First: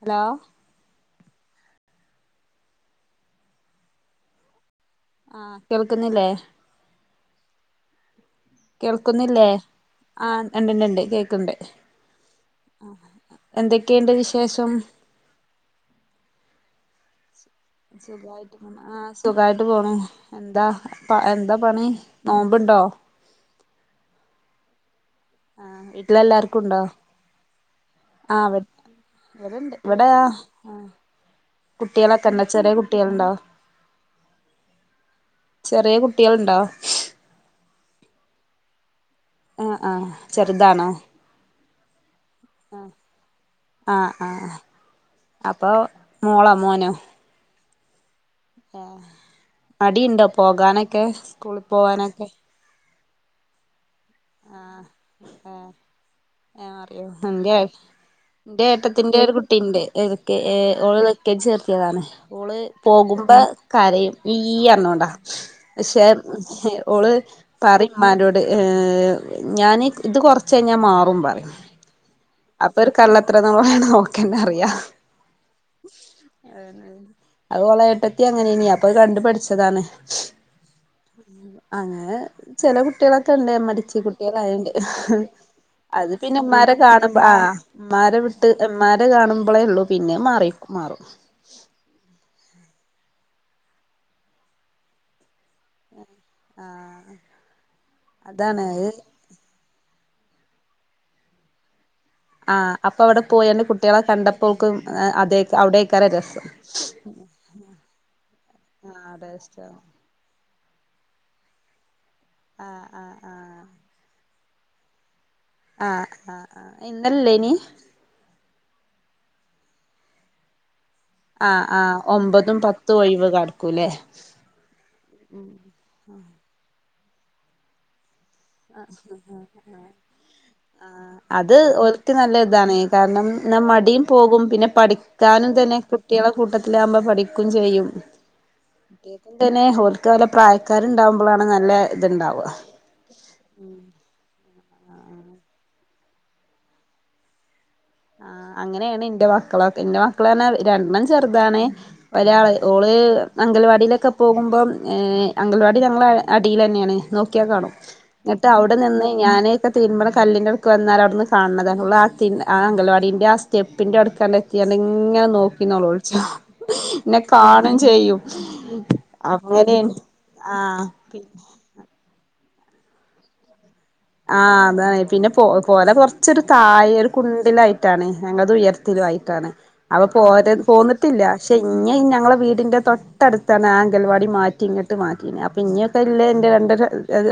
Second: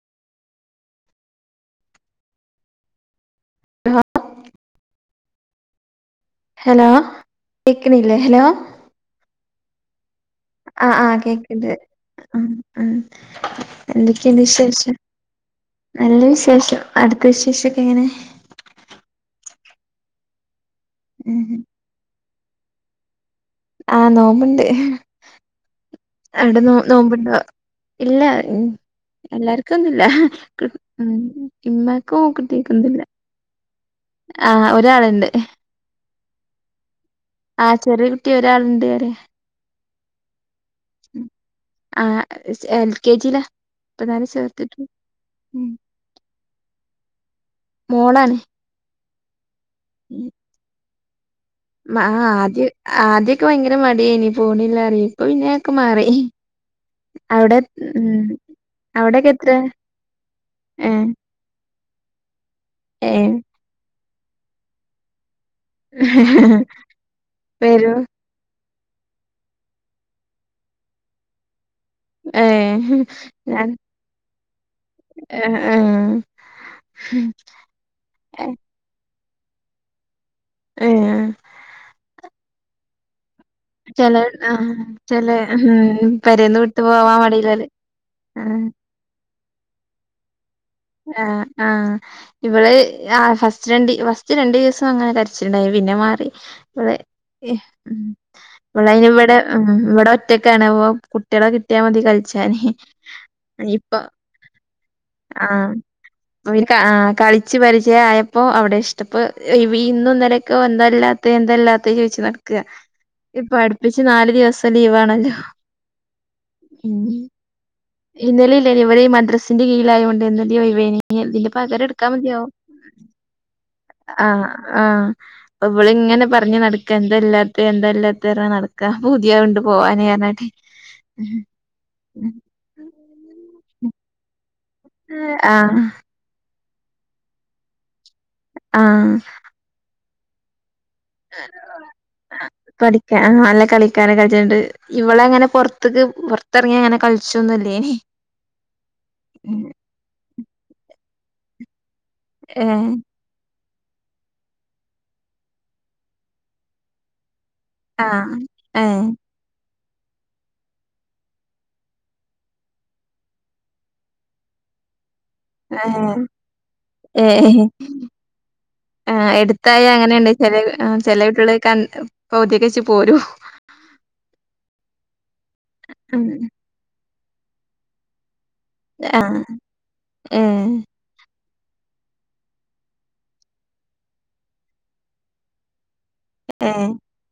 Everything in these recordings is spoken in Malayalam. ഹലോ [unintelligible] ആഹ് കേൾക്കുന്നില്ലേ? കേക്ക്ണില്ലേ? കേൾക്കുന്നില്ലേ? ആഹ് ആഹ് ഇണ്ട്ണ്ട്ണ്ട് ആഹ് കേക്ക്ണ്ട്. കേക്കണ്ട് ഉം ഉം എന്തെക്കേണ്ട് വിശേഷം? നല്ല വിശേഷം. അടുത്ത വിശേഷൊക്കെ എങ്ങനെ സുഖായിട്ട് പോണ്. ആ സുഖായിട്ട് പോണ് എന്താ പ എന്താ പണി? നോമ്പിണ്ടോ ആഹ നോമ്പണ്ട് ആഹ് വീട്ടിലെല്ലാർക്കും അവിടെ നോ ഉണ്ടോ നോമ്പിണ്ടോ ഇല്ല ആഹ് ഇവ എല്ലാർക്കും ഇവിടെണ്ട് ഒന്നും ഇല്ല ഇവിടെ ആഹ് ഉ ഇമ്മക്കും കുട്ടികളൊക്കെ ഉണ്ടോ ചെറിയ കുട്ടിയക്കൊന്നുമല്ല കുട്ടികളുണ്ടോ ആഹ ഒരാളുണ്ട് ചെറിയ കുട്ടികളുണ്ടോ ആഹ ചെറിയ കുട്ടി ഒരാളുണ്ട് അരെ ആ ആ ചെറുതാണോ ആ എൽ കെ ജി ആഹ് ഇപ്പതിനാല് [unintelligible] ആഹ് ചേർത്തിട്ടു ഉം അപ്പൊ മോളോ മോനോ മോളാണ് ആ മടിണ്ടോ പോകാനൊക്കെ സ്കൂളിൽ പോകാനൊക്കെ ആദ്യമൊക്കെ ഭയങ്കര മടിയയിനി പോണില്ല പറയും ഇപ്പൊ പിന്നെ ആഹ് ഒക്കെ മാറി അറിയോ എന്റെ അവിടെ ഉം എന്റെ ഏട്ടത്തിന്റെ അവിടൊക്കെ ഒരു എത്ര കുട്ടിണ്ട് ഇതൊെ ഏഹ് ഓള് ഓള് പോകുമ്പോ ഏഹ് കരയും ഈ എന്നാ കൊണ്ടാ പക്ഷെ ഓള് പറയും വരും മാരോട് ഞാന് ഇത് കൊറച്ചു കഴിഞ്ഞ മാറും പറയും അപ്പൊ ഒരു ഏഹ് കള്ളത്തരം ഞാൻ [unintelligible] നോക്കന്ന അറിയാ ഏഹ് അത് ഓള് ഏട്ടത്തി അങ്ങനെ ഏഹ് തന്നെയാ അപ്പൊ കണ്ടു പഠിച്ച് താണ് ഏഹ് അങ്ങനെ ചില കുട്ടികള [unintelligible] ചെല ആഹ് കുട്ടികളണ്ട് ചെല ഉം അത് പെരേന്ന് പിന്നെമാരെ വിട്ടു കാണ പോവാൻ ആഹ് മടിയില്ലോല് ഇമ്മാരെ വിട്ട് ആഹ് ഇമ്മാരെ കാണുമ്പളേള്ളൂ പിന്നെ മാറി. മാറും ആഹ് ആഹ് ഇവള് ആ ഫസ്റ്റ് രണ്ട് ഫസ്റ്റ് രണ്ട് വസം അങ്ങനെ കര ച്ചിലിണ്ടായി പിന്നെ മാറി. അതെ, അതാണ് അത് ഇവള് അയിന് ഇവ്ടെ മ് ഇവടെ ഒ റ്റക്കാണ്. അപ്പ കുട്ടിളെ കിട്ടിയാൽ മതി. കളിച്ചാന് ആഹ് അപ്പ അവിടെ പോയാണ്ട് ഇപ്പൊ കുട്ടിളെ കണ്ടപ്പോൾ ഓൾക്ക് അതെയ് അവ്ടെക്കാരം ര ഒര് ആഹ് കളിച്ച് പരിചയ ആയപ്പ അവിടെ ആ ഇഷ്ടപ്പ് അവിടെ ഇഷ്ടാവും വി ഇന്നു ഇന്നലെക്കെ ഇപ്പ എന്തല്ലാത്ത എന്തല്ലാത്ത ചോയിച്ച് നടക്ക്. ആ ആ ആ ഇപ്പ അട്പ്പിച്ച് നാല് ദിവസം ലീവ് ആണല്ലോ. ആഹ് ആഹ് ആഹ് ഇന്നല്ലേനി ഇന്നലെ ഇവര് ഈ മദ്രസിന്റെ കീഴിൽ ആയോണ്ട് ഇന്ന് ലീവ് ഏനി. ഇഞ്ഞ് ഇതിന്റെ ആ ആ പകരം ഇട്ക്കാമതിയാവും. ഒമ്പതും പത്തും ഒഴിവ് കടക്കൂല്ലേ ആഹ് ആഹ് ഇവള് ഇ ഇങ്ങനെ പറഞ്ഞ് നടക്ക് എന്തല്ലാത്തെ എന്തല്ലാത്തെർഞ്ഞ് നടക്ക് പൂതി ആവ്ണ്ട്‌ പോവാന്ർഞ്ഞാട്ട്. ആഹ് അത് ഒത്തി നല്ല ഇതാണ് കാരണം- എന്ന മടിയും പോകും പിന്നെ പഠിക്കാനും തന്നെ ആഹ് കുട്ടികളെ കൂട്ടത്തിലാകുമ്പോ പഠിക്കും ചെയ്യും- ആഹ് തന്നെ ഹോക്ക്ല്ല പ്രായ- കരുണ്ടാവുമ്പോളാണ് നല്ല ഇത് ഉണ്ടാവുക- പഠിക്കാൻ ആ നല്ല കളിക്കാനെ കളിച്ചിട്ടുണ്ട് ഇവള അങ്ങനെ പുറത്തേക്ക് പുറത്തിറങ്ങി അങ്ങനെ കളിച്ചോന്നും- ആ അങ്ങനെയാണ് എന്റെ മക്കളെ എന്റെ മക്കള തന്നെ രണ്ടെണ്ണം ചെറുതാണേ- ഒരാള് ഏ ഓള് അംഗനവാടിയിൽ- ടിയിലെക്കെപോകുമ്പം ഏഹ് അംഗനവാടി അടിയി തന്നെയാണ്- [unintelligible] ആഹ് എന്നിട്ട് അവിടെ ഏ നിന്ന് ഞാനേ- [unintelligible] കല്ലിൻന്റെ അട്ത്ത് വന്നാലവിടുന്ന് കാൺത് അവളാതിണ്ണ ആഹ് - അംഗനവാടിന്റെ ആ സ്റ്റെപ്പിന്റെ അട്ക്കാലിങ്ങനെ നോക്കന്നോളൂ ഒളിച്ച എന്നെ ഏ ഏ കാണും ചെയ്യും- ആ എടുത്തായ അങ്ങനെയാണ് അങ്ങനെണ്ട് ചെ ചെല ആഹ് കുട്ടിൾ ക [unintelligible] പൗതിക്കെ വെച്ച് പോര്- ആഹ് അതാണ് പിന്നെ പൊ പൊര ഉം കൊറച്ചൊരു തായ ഒരു കുണ്ടിലായിട്ടാണ് ഞങ്ങൾ - ഇത് ആഹ് ഉയർത്തിലുആയിട്ടാണ് അവ ഏ പോര പോന്നിട്ടില്ല- പക്ഷേ ഇങ്ങ ഞങ്ങളെ വീടിൻ്റെ തൊട്ടടുത്താണ് ആ അംഗനവാടി മാറ്റി ഇങ്ങിട്ട് മാറ്റി അപ്പം ഇനി- കല്ല് എന്റെ ഏ രണ്ട്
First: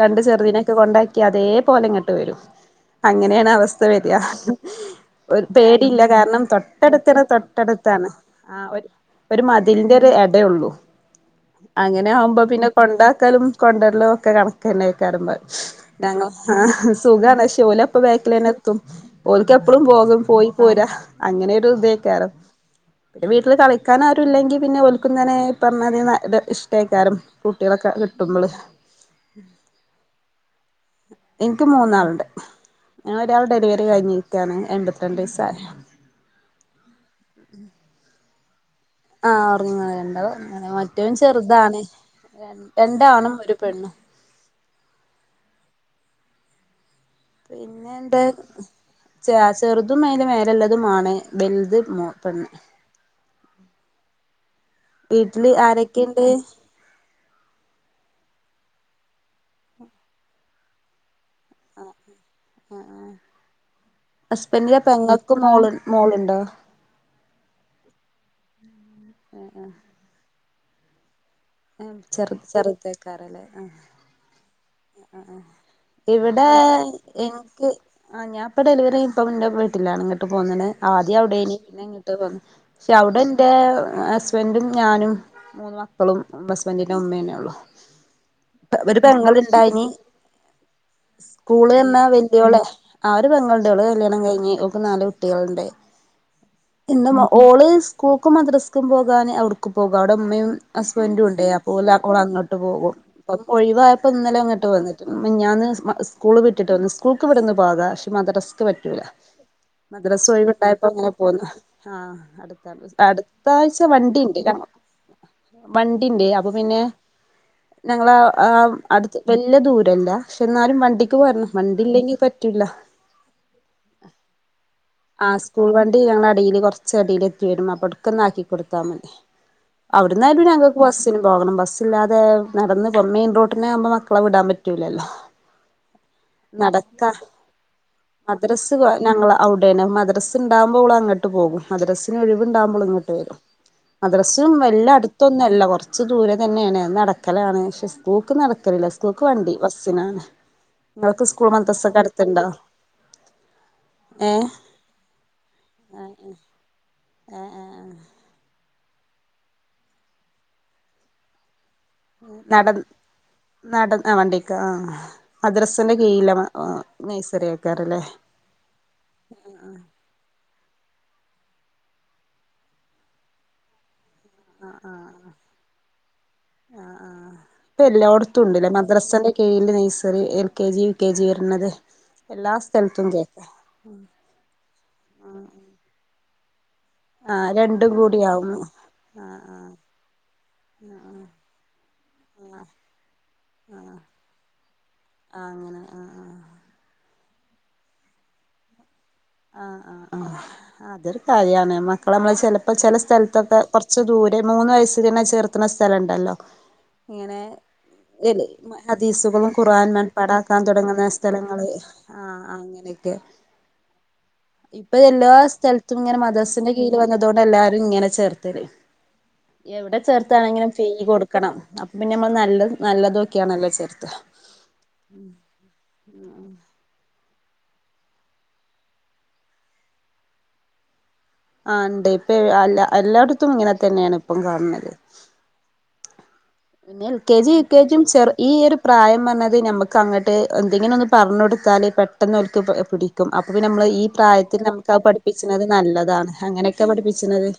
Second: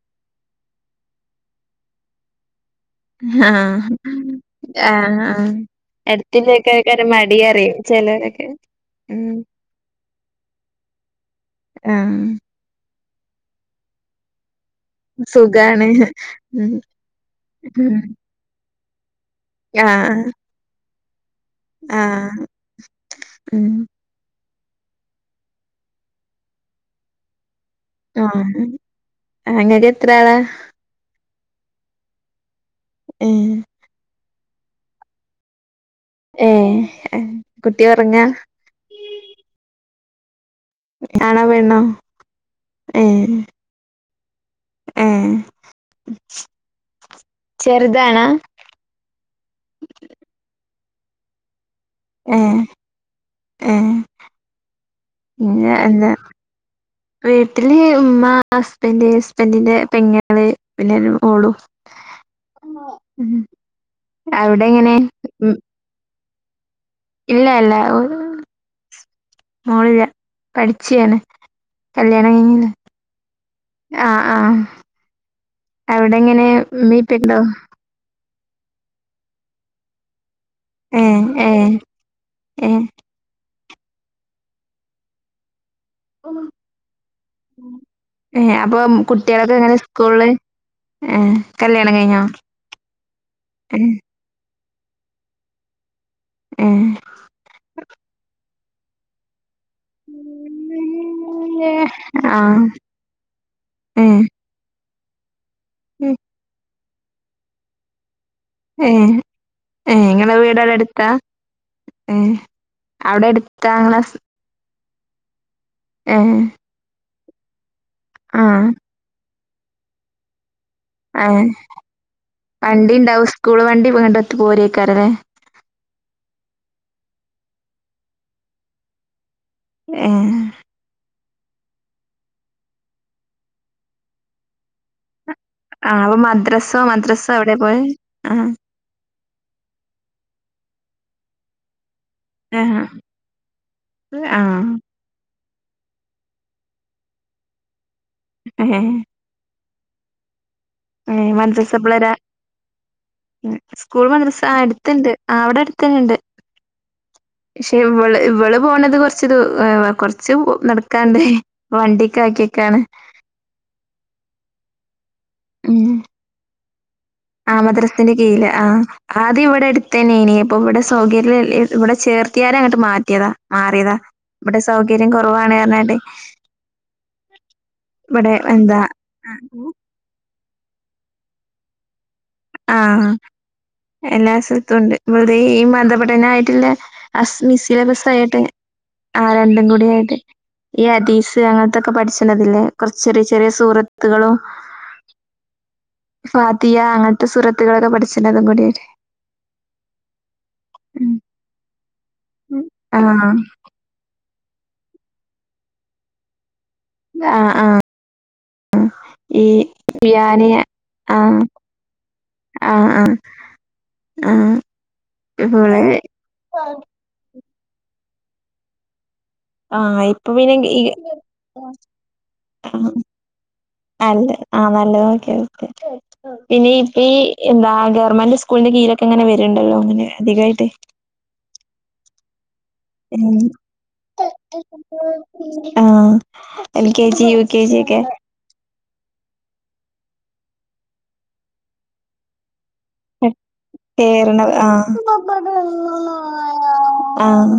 രണ്ടു ചെറുതനയൊക്കെ കൊണ്ടാക്കി അതേ പോലെ ഇങ്ങോട്ട് വരും- അങ്ങനെയാണ് അവസ്ഥ ആഹ് വരിക ആഹ് ഒരു ആഹ് പേടില്ല കാരണം എടുത്തില്ലേക്കാര തൊട്ടടുത്തിടെ മടി തൊട്ടടുത്ത്- അറിയും ത്താണ് ചിലരൊക്കെ ആഹ് ഉം ഒരു മതിലിൻ്റെ ഒരു എടയെ ഒള്ളൂ- അങ്ങനെ ആഹ് ആവുമ്പോ പിന്നെ കൊണ്ടാക്കലും കൊണ്ടല്ലലും ഒക്കെ കണക്ക തന്നെ വക്കാറുമ്പോ സുഖാണ് ഞങ്ങ ഉം ആഹ് സുഖാണ്ക്ഷേ ഓല ഉം അപ്പ ബാക്കിൽ തന്നെ എത്തും ഓലക്ക് എപ്പഴും പോകും ആഹ് പോയി പോരാ- അങ്ങനെൊരു ആഹ് [unintelligible] പിന്നെ വീട്ടില് ഉം കളിക്കൻ ആരു ഇല്ലെങ്കിൽ- പിന്നെ ഒൽക്കുന്ന തന്നെ പറഞ്ഞത് ഇഷ്ടമായിക്കാരും- കുട്ടികളൊക്കെ കിട്ട്മ്പള്- ആഹ് ഇങ്ങക്ക് എത്ര ആളാ എനിക്ക് മൂന്നാളുണ്ട് ഞാൻ ഒരാൾ ഏഹ് ഡെലിവറി കഴിഞ്ഞിരിക്കയാണ് എൺമ്പത്തിരണ്ട് ദിസായ്- ഏഹ് ആഹ്‌ കുട്ടി ഒറങ്ങാ? ആഹ് ഒറങ്ങുവാ [unintelligible] [unintelligible] മറ്റവൻ ആണോ പെണ്ണോ ചെറ്താണ് രണ്ടാണും ഒരു പെണ്ണും ആഹ് പിന്നെന്റെ ച ചെറുതും [unintelligible] മാണ് വൽത് മോ പെണ്ണ് ഏഹ് ഏഹ് വീട്ടില് ഇല്ല എന്താ ആരൊക്കെയ്ണ്ട് വീട്ടില് ഉമ്മ ഹസ്ബൻഡ് ഹസ്ബറ്റിന്റെ പെങ്ങള് പിന്നൊരു മോളു ആഹ് ആഹ് അവിടെ ഹസ്ബൻഡിന്റെ എങ്ങനെ പെങ്ങക്ക് ഉം മോള് മോളുണ്ടോ ഇല്ല ഇല്ല [unintelligible] മോളില്ലാ പഠിച്ചിയാണ് ആഹ് ചെറു ചെറുതേക്കാറല്ലേ ആഹ് ആഹ് ആഹ് അവിടെ എങ്ങനെ ഇവടെ ഉമ്മീം ഉപ്പീം ഉണ്ടോ എൻക്ക് ആഹ് ഞാപ്പ ഡെലിവറിഴിഞ്ഞിപ്പം ഇന്റെ വീട്ടിലാണ് ഇങ്ങ ട്ട് പോന്ന്ണ് ആദ്യം ഏഹ് അവിടെനി ഏഹ് പിന്നെ ഇങ്ങോട്ട് പോന്ന് ഏഹ് പഷേ അവടെന്റെ ഹസ്ബൻ്റും ഞാനും മൂന്ന മക്കളും ഹസ്ബന്റിന്റെ ഉമ്മേനെള്ളൂ ഏഹ് അപ്പൊ ഒരു പെങ്ങളും കുട്ടികളൊക്കെ എങ്ങനെ സ്കൂളില് ഏഹ് സ്കൂള് കല്യാണം തന്നാ കഴിഞ്ഞോ വല്ല്യോള് ആ ഒര് പെങ്ങളെയുള്ള് ഏഹ് കല്യാണം കഴിഞ്ഞ് നാല് കുട്ടികള്ണ്ട് ഏഹ് ഓള് സ്കൂക്കും മദ്രസക്കും പോക പോകും അവിടെ ഉമ്മയും ഹസ്ബൻ്റും ഉണ്ടേ അപ്പൊല് അവടെ അങ്ങട്ട് ആഹ് പോകും അപ്പ ഒഴിവ ഇപ്പോൾ ഏഹ് ഇന്നലെ അങ്ങോട്ട് വിട്ട് മെനഞ്ഞാന്ന് സ്കൂള് വിട്ടിട്ട് വന്ന് സ്കൂൾക്ക് ഇവിട്ന്ന് പാടാ മദ്രസക്ക് പറ്റൂല ഏഹ് ഏഹ് മദ്രാസ് ഇങ്ങളെ വഴി വീടവിടെ വിട്ടായപ്പോ അടുത്താ മോൻ പോന്നു ആ ഏഹ് അവിടെ അടുത്താ അടുത്താഴ്ച ഇങ്ങളെ സ് വണ്ടിണ്ട് വണ്ടിന്റെ ഏഹ് അപ്പൊ പിന്നെ ഞങ്ങള ആ ആഹ് അടുത്ത് വല്ല്യാ ദൂരല്ല പക്ഷ എന്നാലും വണ്ടിക്ക് ഏഹ് വരണം വണ്ടി ഇല്ലെങ്കി പറ്റൂല വണ്ടി ഇണ്ടാവും സ്കൂൾ വണ്ടി ഇങ്ങട്ടൊത്ത് പോരേക്കാരല്ലേ ആ സ്കൂൾ വണ്ടി ഞങ്ങ അടിയില് കുറച്ച അടില് എത്തി വരും അപ്പടുക്കന്ന ആക്കി കൊടുത്താൽ മതി ഏഹ് അവിടുന്നാലും പി ഞങ്ങക്ക് ബസ് ന് പോകണം ബസ്സില്ലാതെ നടന്ന് മെയിൻ റോട്ടിനാമ്പോ മക്കളെ വിടാൻ പറ്റൂിലല്ലോ ആഹ് അപ്പൊ മദ്രസോ നടക്ക മദ്രസോ എവിടെ പോയെ ആഹ് മദ്രസ് ഞങ്ങള നു മദ്രസ് ഉണ്ടാകുമോ ഇവള് അങ്ങട്ട് പോകും മദ്ര ഒഴിവുണ്ടാവുമ്പോൾ ആഹ് ഇങ്ങട്ട് വരും മദ്രസ ആഹ് വല്ല അടുത്ത ന്നല്ല കുറച്ച് ദൂരെ തന്നെയാണ് നടക്കലാണ് പക്ഷെ സ്കൂൾക്ക് നടക്കലല്ല സ്കൂൾക്ക് വണ്ടി സിനാണ് മദ്രസപിള്ളേരാ സ്കൂൾ ഏ മദ്രസ ണ്ട് അവിടടുത്തന്നണ്ട് ഏ പക്ഷെ ഇവ്ള് ഇവി പോണത് കൊറച്ച് ദൂ കൊറച്ച് നടക്കാന്ണ്ട് നട വണ്ടികാക്കിക്കാണ് നട ആ വണ്ടിക്ക് ആ ഉ മദ്രസിന്റെ കീഴിലെ നഴ്സറി ആ ആക്കാറല്ലേ മദ്രസിന്റെ കീഴില് ആ ആദ്യ ഇവിടെ അടുത്തന്നെ ഇനി ഇപ്പൊ ഇവിടെ സൗകര്യ ഇവിടെ ചേർത്തിയെ അങ്ങട്ട് മാറ്റിയതാ മാറിയതാ ഇവിടെ ആ സൗകര്യം ആ കുറവാണ് കാരണാ ആ ആ ഇപ്പൊ എല്ലായിടത്തും ഉണ്ടല്ലേ മദ്രാസന്റെ കീഴില് nursery K G U K G വരണത് ആ എല്ലാ സ്ഥലത്തും ഉണ്ട് ഇവിടെ ഈ മതപഠന ആയിട്ടുള്ള അ ആ മിസ്സിലെ രണ്ടും ബസ്സായിട്ട് കൂടിയാവുന്നു ആ രണ്ടും കൂടി ആയിട്ട് ഈ അതീസ് അങ്ങനത്തൊക്കെ പഠിച്ചണ്ടതില്ലേ കൊറച്ചൊരു ചെറിയ ചെറിയ സുഹൃത്തുകളും ആ അങ്ങനെ ആ ഫാതിയ അങ്ങനത്തെ സുറത്തുകളൊക്കെ പഠിച്ചിനതും കൂടിട്ട് ആ ആഹ് ആ അതൊരു കല്യാണേ മ ക്കള് നമ്മ ചിലപ്പോ ചില ആഹ് സ്ഥലത്തൊക്കെ കൊറച്ച് ദൂരെ മൂന്ന് വയസ്സിങ്ങനെ ചേർത്തുന്ന സ്ഥലണ്ടല്ലോ ആ ആ ഹദീസുകളും ഖുറാൻ ഖുർആന് മനപാടാക്കാൻ തുടങ്ങുന്ന സ്ഥലങ്ങള് ആ അങ്ങനെ ആ ഇപ്പൊ എല്ലാ ഇവള് സ്ഥലത്തും ഇങ്ങനെ മദസ്സിന്റെ കീഴില് വന്നത് കൊണ്ട് എല്ലാരും ഇങ്ങനെ ചേർത്തല് എവിടെ ആഹ് ഇപ്പൊ പിന്നെ ചേർത്താണെങ്കിലും ഈ ഫെയ് കൊടുക്കണം അപ്പൊ പിന്നെ നമ്മൾ നല്ല നല്ലതൊക്കെയാണല്ലോ ചേർത്ത് ആഹ് നല്ല നോക്കെ ഓക്കെ പിന്നെ ഇപ്പ ഈ എന്താ ഗവൺമെന്റ് സ്കൂളിന്റെ കീഴൊക്കെ എങ്ങനെ വരുണ്ടല്ലോ അങ്ങനെ അധികമായിട്ട് ആ ഇണ്ട് ഇപ്പൊ അല്ലാ എല്ലായിടത്തും ഇങ്ങനെ തന്നെയാണ് ഇപ്പം കാണ്ന്നത് ആ പിന്നെ L K G U K ജിയും ചെറ് ഈ ഒരു പ്രായം പറഞ്ഞത് നമ്മക്ക് അങ്ങോട്ട് എന്തെങ്കിലും ഒന്ന് പറഞ്ഞൊടുത്താല് പെട്ടെന്ന് ഒൽക്ക് പിടിക്കും അപ്പൊ നമ്മള് ഈ കേറണത് പ്രായത്തിൽ നമുക്ക് ആഹ് ആ പഠിപ്പിച്ചണത് നല്ലതാണ് അങ്ങനെയൊക്കെ പഠിപ്പിച്ചുന്നത്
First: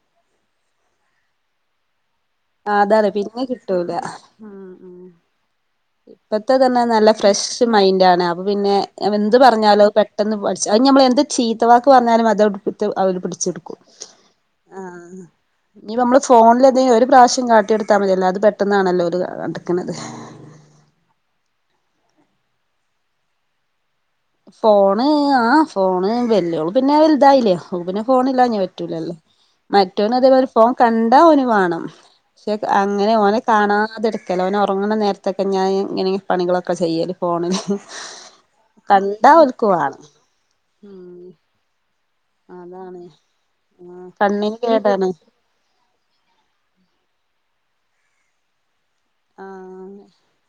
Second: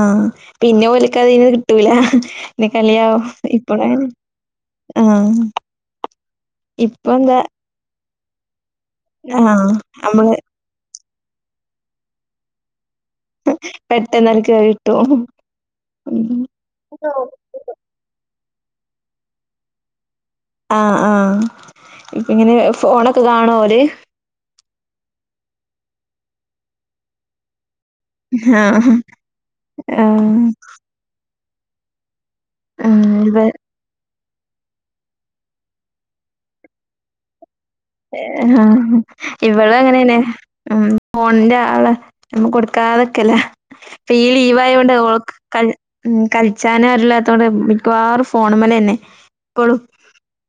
ആഹ പിന്നെ ഓലക്ക അതിന് കിട്ടൂല പിന്നെ ആ അതതെ കളിയാവും പിന്നെ ഇപ്പളെ കിട്ടൂല ഉ ആഹ് ഇപ്പത്തെ തന്നെ നല്ല ഇപ്പൊ എന്താ ഫ്രഷ് മൈൻഡ ആണ് അ പിന്നെ എന്ത് ആഹ് പറഞ്ഞാലോ നമ്മള് പെട്ടെന്ന് പഠിച്ച അത് നമ്മൾ എന്ത് ചീത്തവാക്ക് പറഞ്ഞാലും അതോട് അവ പിടിച്ചെടുക്കും പെട്ടെന്നോൽക്ക് ആ കിട്ടും ഇനി നമ്മള് ഉം ഫോണില ഒരു പ്രാവശ്യം കാട്ടിയെടുത്താൽ മതിയല്ലോ അത് പെട്ടെന്നാണല്ലോ ഒരു കിക്കണുന്നത് ആഹ ആഹ ഇപ്പ ഇങ്ങനെ ഫോണൊക്കെ കാണോര് ഫോണ് ആ ഫോണ് വല്ലുള് പിന്നെ വലുതായില്ലേോ ബിനെ ഫോൺ ഇല്ലാ ാൻ ആഹ് പറ്റൂലല്ലേ മറ്റോന്ന് അതേല ആഹ് ഒരു ഫോൺ കണ്ടാ നി വേണം പക്ഷെ ആഹ് അങ്ങനെ ഇവ ഓനെ കാണാതെടു ചിലവന ഉറങ്ങുന്ന നേരത്തൊക്കെ ഞാൻ ഇങ്ങനെയെങ്ങെ പണികളൊക്കെ ചെയ്യ ഫോണിൽ ആ ഇവള വാണം അങ്ങനെന്നെ ഉ ഉം ഫോണിന്റെ ആള് നമ്മ അതാണ് കൊടുക്കാതൊക്കെല്ല ആ ഇപ്പൊ ഈ കണ്ണിന് ലീവ് ആയത കൊണ്ട് കേടാണ് ക ഉ കളിച്ചാന അരില്ല അോടെ മിക്കവാറും ഫോൺ മല തന്നെ ആ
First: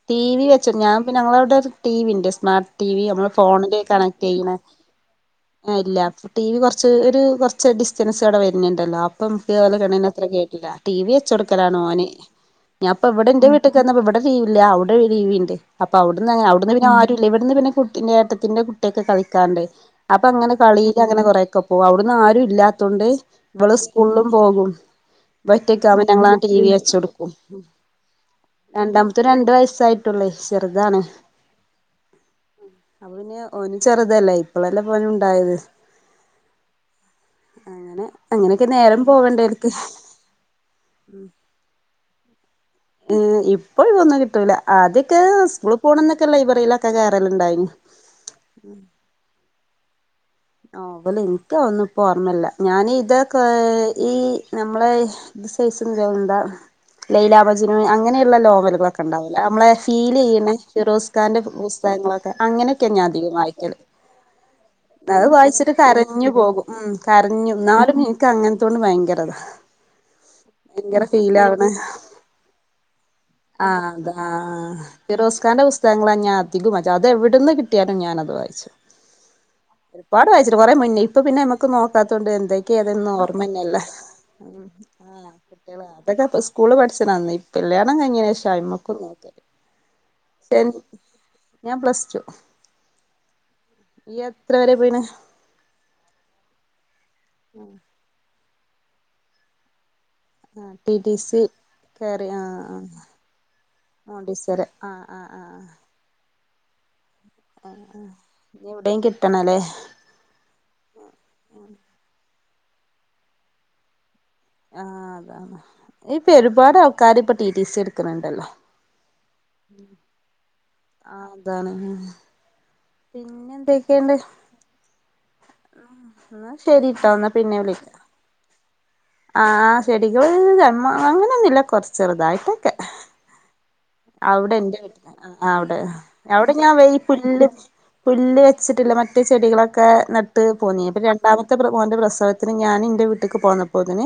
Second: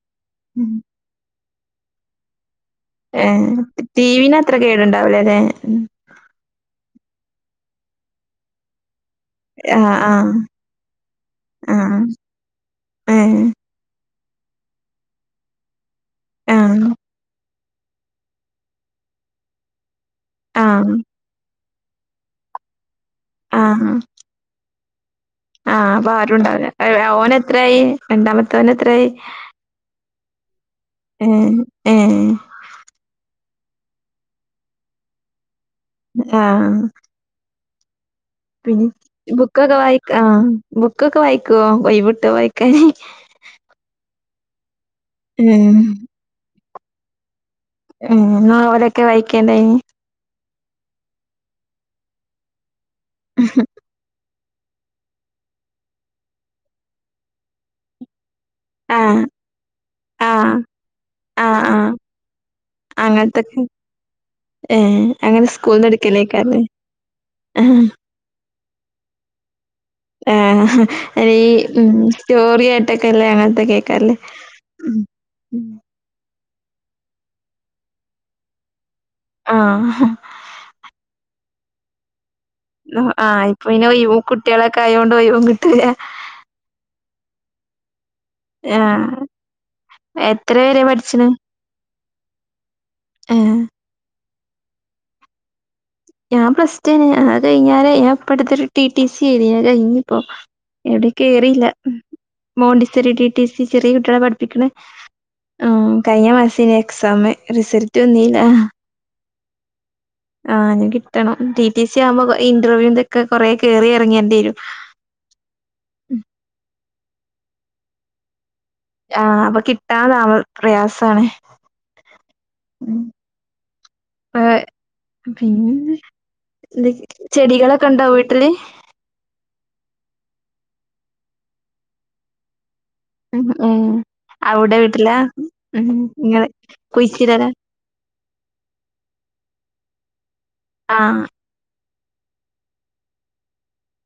ടി വി വെച്ച ഞൻ ഞങ്ങളവിടെ ടി വി ഉണ്ട് സ്മാർ് ടി വി നമ്മള് ഏഹ് ഫോണില് ടി കണക്ട് വിന് അത്ര ചെയ കേടുണ്ടാവൂലല്ലേ ഇല്ല ടി വി കുറച്ച് കുറച്ച് ഡിസ്റ്റൻസ് ഇടെ വരുന്നുണ്ടല്ലോ ഇപ്പലെ ആഹ് കണ അത്ര ആഹ് കേട്ടില്ല ടി വി വെച്ച കൊടുക്കലാണ് ആഹ് ഓന്െഞാപ്പൊ ഇവിടെ ഏഹ് ഇ ഇവിടെ രീവല്ല അവിടെ രീവുണ്ട് അപ്പൊവിന്ന് അവിടുന്ന് ആഹ് പിന്നെ ആും ഇവിടുന്ന് പിന്നെ കുട്ടിന്റെ ഏട്ടത്തിന്റെ കുട്ടിയൊക്കെ കളിക്കാറുണ്ട് അപ്പൊ അങ്ങനെ ആഹ് കളിയില് അങ്ങനെ കുറ ക്കപ്പോ അവിടന്ന് ആര ഇല്ലാത്തോണ്ട് ഇവള് ആഹ് സ്കൂളിലും പോകും ആഹ് പറ്റക്കാുമ്പോ അപ്പൊ ഞങ്ങ ആ ടി വി ആരുണ്ടാവൂല വച്ച കൊടുക്കും ഓനെത്രായി രണ്ടാമത്തോനെത്രായി രണ്ടാമത്തെും രണ്ട വയസ്സായി േ ചെറുതാണ് ഏഹ് ഏഹ് അ പിന്നെ ഓന് ചെറുതല്ലേ ഇപ്പളല്ലെ പോനും ഉണ്ടായത് ആഹ അങ്ങനെ അങ്ങനെയൊക്കെ പിന്നെ നേരം പോവണ്ടേൽക്ക് ബുക്കൊക്കെ വായിക്ക ആ ബുക്കൊക്കെ വായിക്കുവോ വൈബുട്ട വായിക്ക ഇപ്പോഴ ഒന്നും കിട്ടൂല ആദ്യൊക്കെ ഏഹ് സ്കൂള പോണംന്നൊക്കെ ലൈബ്രറിയിലൊക്കെ കയറലുണ്ടായി ഉ അവരൊക്കെ വായിക്കേണ്ടായിനി നോവല് എനിക്കാതൊന്നും ഇപ്പോ ഓർമ്മല്ല ഞാൻ ഇതൊ ക്കെ ഈ നമ്മളെ ഇത് സൈസ് എന്താ ലൈലാമജ്നു അങ്ങനെ ക്കെള്ള നോവലുകളൊക്കെ ആഹ് ഇണ്ടാവൂല്ലോ നമ്മളെ ഫീൽ ചെയ്യണ ആഹ് ഫിറോസ്കാന്റെ ആഹ് ആഹ് പുസ്തകങ്ങളൊക്കെ അങ്ങനെയൊക്കെ ഞാധിക വായിക്കല് ഏ അത് വായിച്ചിട്ട് കരഞ്ഞു പോകും ഉം കരഞ്ഞു ആഹ് നാലും നിക്ക് അങ്ങനത്തോട് ഭയങ്കരതാ ആഹ ആ ഭയങ്കര ഹാ ഫീൽ ഈ ആവണ ഉം സ്റ്റോറി ആയിട്ടൊക്കെല്ലേ അങ്ങനത്തെ കേക്കാറില്ലേ ക്കാന്റെ പുസ്തകങ്ങളാ ഞാധികവും വായ്ച്ചത് അത് എവിടെന്ന് കിട്ടിയാലും ഞാനത് വായിച്ചു ആഹ് ഒരുപാട് വായിച്ചട്ട് കുറെ മുന്നേ ഇപ്പ പിന്നെ നമുക്ക് നോക്കാത്തോണ്ട്ന്ത് അതൊക്ക ഏതൊന്നും ആഹ് ഇപ്പൊ ഓർമ്മന്നല്ല പിന്നെ ഒഴിവും കുട്ടികളൊക്കെ ആയോണ്ട് ഒഴിവും കിട്ടൂല അതൊക്കെ സ്കൂള് പഠിച്ചന്ന് കല്യാണം കഴിഞ്ഞേന് ഷൈമക് ആഹ് എത്ര ശെ വരെ പഠിച്ച്ണ് ഞാൻ പ്ലസ് ടു ഏഹ് ഈയ് എത്ര വരെ പോയിണ്‌ ഞാൻ പ്ലസ് ടു കഴിഞ്ഞല് അത് കഴിഞ്ഞാലേ ഞാൻ ഇപ്പടുത്തെ ഒരു ടി ടി സി എഴുതി അത് കഴിഞ്ഞു അപ്പൊ ആഹ് ടി എവിടേം ടി സി കേറിയില്ല കേറി ആഹ് ആഹ് Montessori T T C ചെറിയ കുട്ടികളെ മോണ്ടിസോറി പഠിപ്പിക്കണ ആഹ് ആഹ് ആഹ് ആ കഴിഞ്ഞ മാസം പിന്നെ എക്സാം റിസൾട്ട് ആഹ് വന്നില്ല ഇനി എവിടെയും കിട്ടണല്ലേ ആ ഇനി കിട്ടണം ടി ടി സി ആവുമ്പോ ഇന്റർവ്യൂന്റെക്കെ കൊറെ കേറി ഇറങ്ങി ആഹ് അതാണ് ഇപ്പൊ ഒരുപാട് ആൾക്കാാര് ഇപ്പ ടി ടി സി എടുക്കണണ്ടല്ലോ ആഅപ്പൊ കിട്ടാതാവും ആ അതാണ് ഉം പിന്നെ എന്തൊക്കെയണ്ട് ഇപ്പ പിന്നെ ചെടികളൊക്കെ ഇണ്ടോ വീട്ടില് ആ ചെടികൾ മ്മ അങ്ങനെന്നുല്ല കൊറച്ചെറുതായിട്ടൊക്കെ ഉം ഉം അവിടെ എന്റെ വീട്ടില ആ അവിടെ ഉം നിങ്ങള് അവിടെ ഞാൻ വെയ് പുല്ല് കുഴിച്ചിടലാ പുല്ല് വെച്ചിട്ടില്ല മറ്റ ചെടികളൊക്കെ നട്ട് പോന്നി പ്പ ആഹ് രണ്ടാമത്തെ പ്ര മോന്റെ പ്രസവം ത്സവത്തിന് ഞാൻ ഇന്റെ വീട്ടക്ക് പോന്നപ്പോതിന്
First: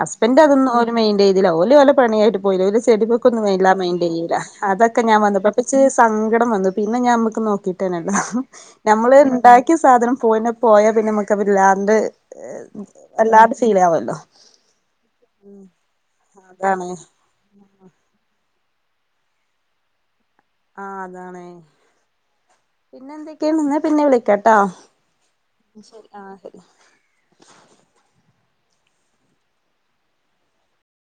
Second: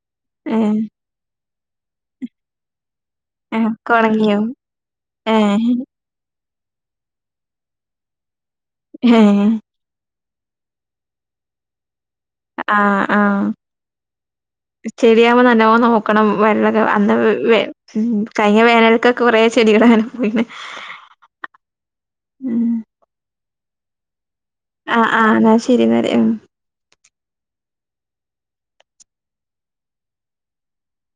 ഹസ്ബൻഡ് അതൊന്നും ഏഹ് ഓര് മൈൻഡ് ചെയ്തില്ല ല ഓല് നല്ല പണിയായിട്ട് പോയില്ല ചെടിവെക്കൊന്നും ഏഹ് എല്ലാം ഒക്കെ മൈൻഡ് ചെയ്യില്ല ഒണങ്ങിയോ അതൊക്കെ ഞാൻ വന്നപ്പോ ഏഹ് പച്ചേ സംങ്ക ടം വന്നു പിന്നെ ഞാൻ നമ്മക്ക് നോക്കിട്ടേന്നല്ല ഹ് നമ്മള് ഏഹ്. ഇണ്ടാക്കിയ സാധനം പോയിനെ പോയാ പിന്നെ നമുക്ക് വല്ലാണ്ട് വല്ലാണ്ട് ഫീൽ ആവല്ലോ ശെരിയാവുമ്പോ നല്ലാവോ നോക്കണം വെള്ളക്കെ അതാണ് അന്ന് വേ മ് കഴിഞ്ഞ വേനൽക്കൊക്കെ കുറേ ചെടി ഇടാനും ആ അതാണെ ഉം. പിന്നെ എന്തൊക്കെയാണ് ന്നാ പിന്നെ വിളിക്കാം കേട്ടോ ആഹ് ആഹ്. ന്നാ ശരി ന്നാല്. ആ ഉം. ശരി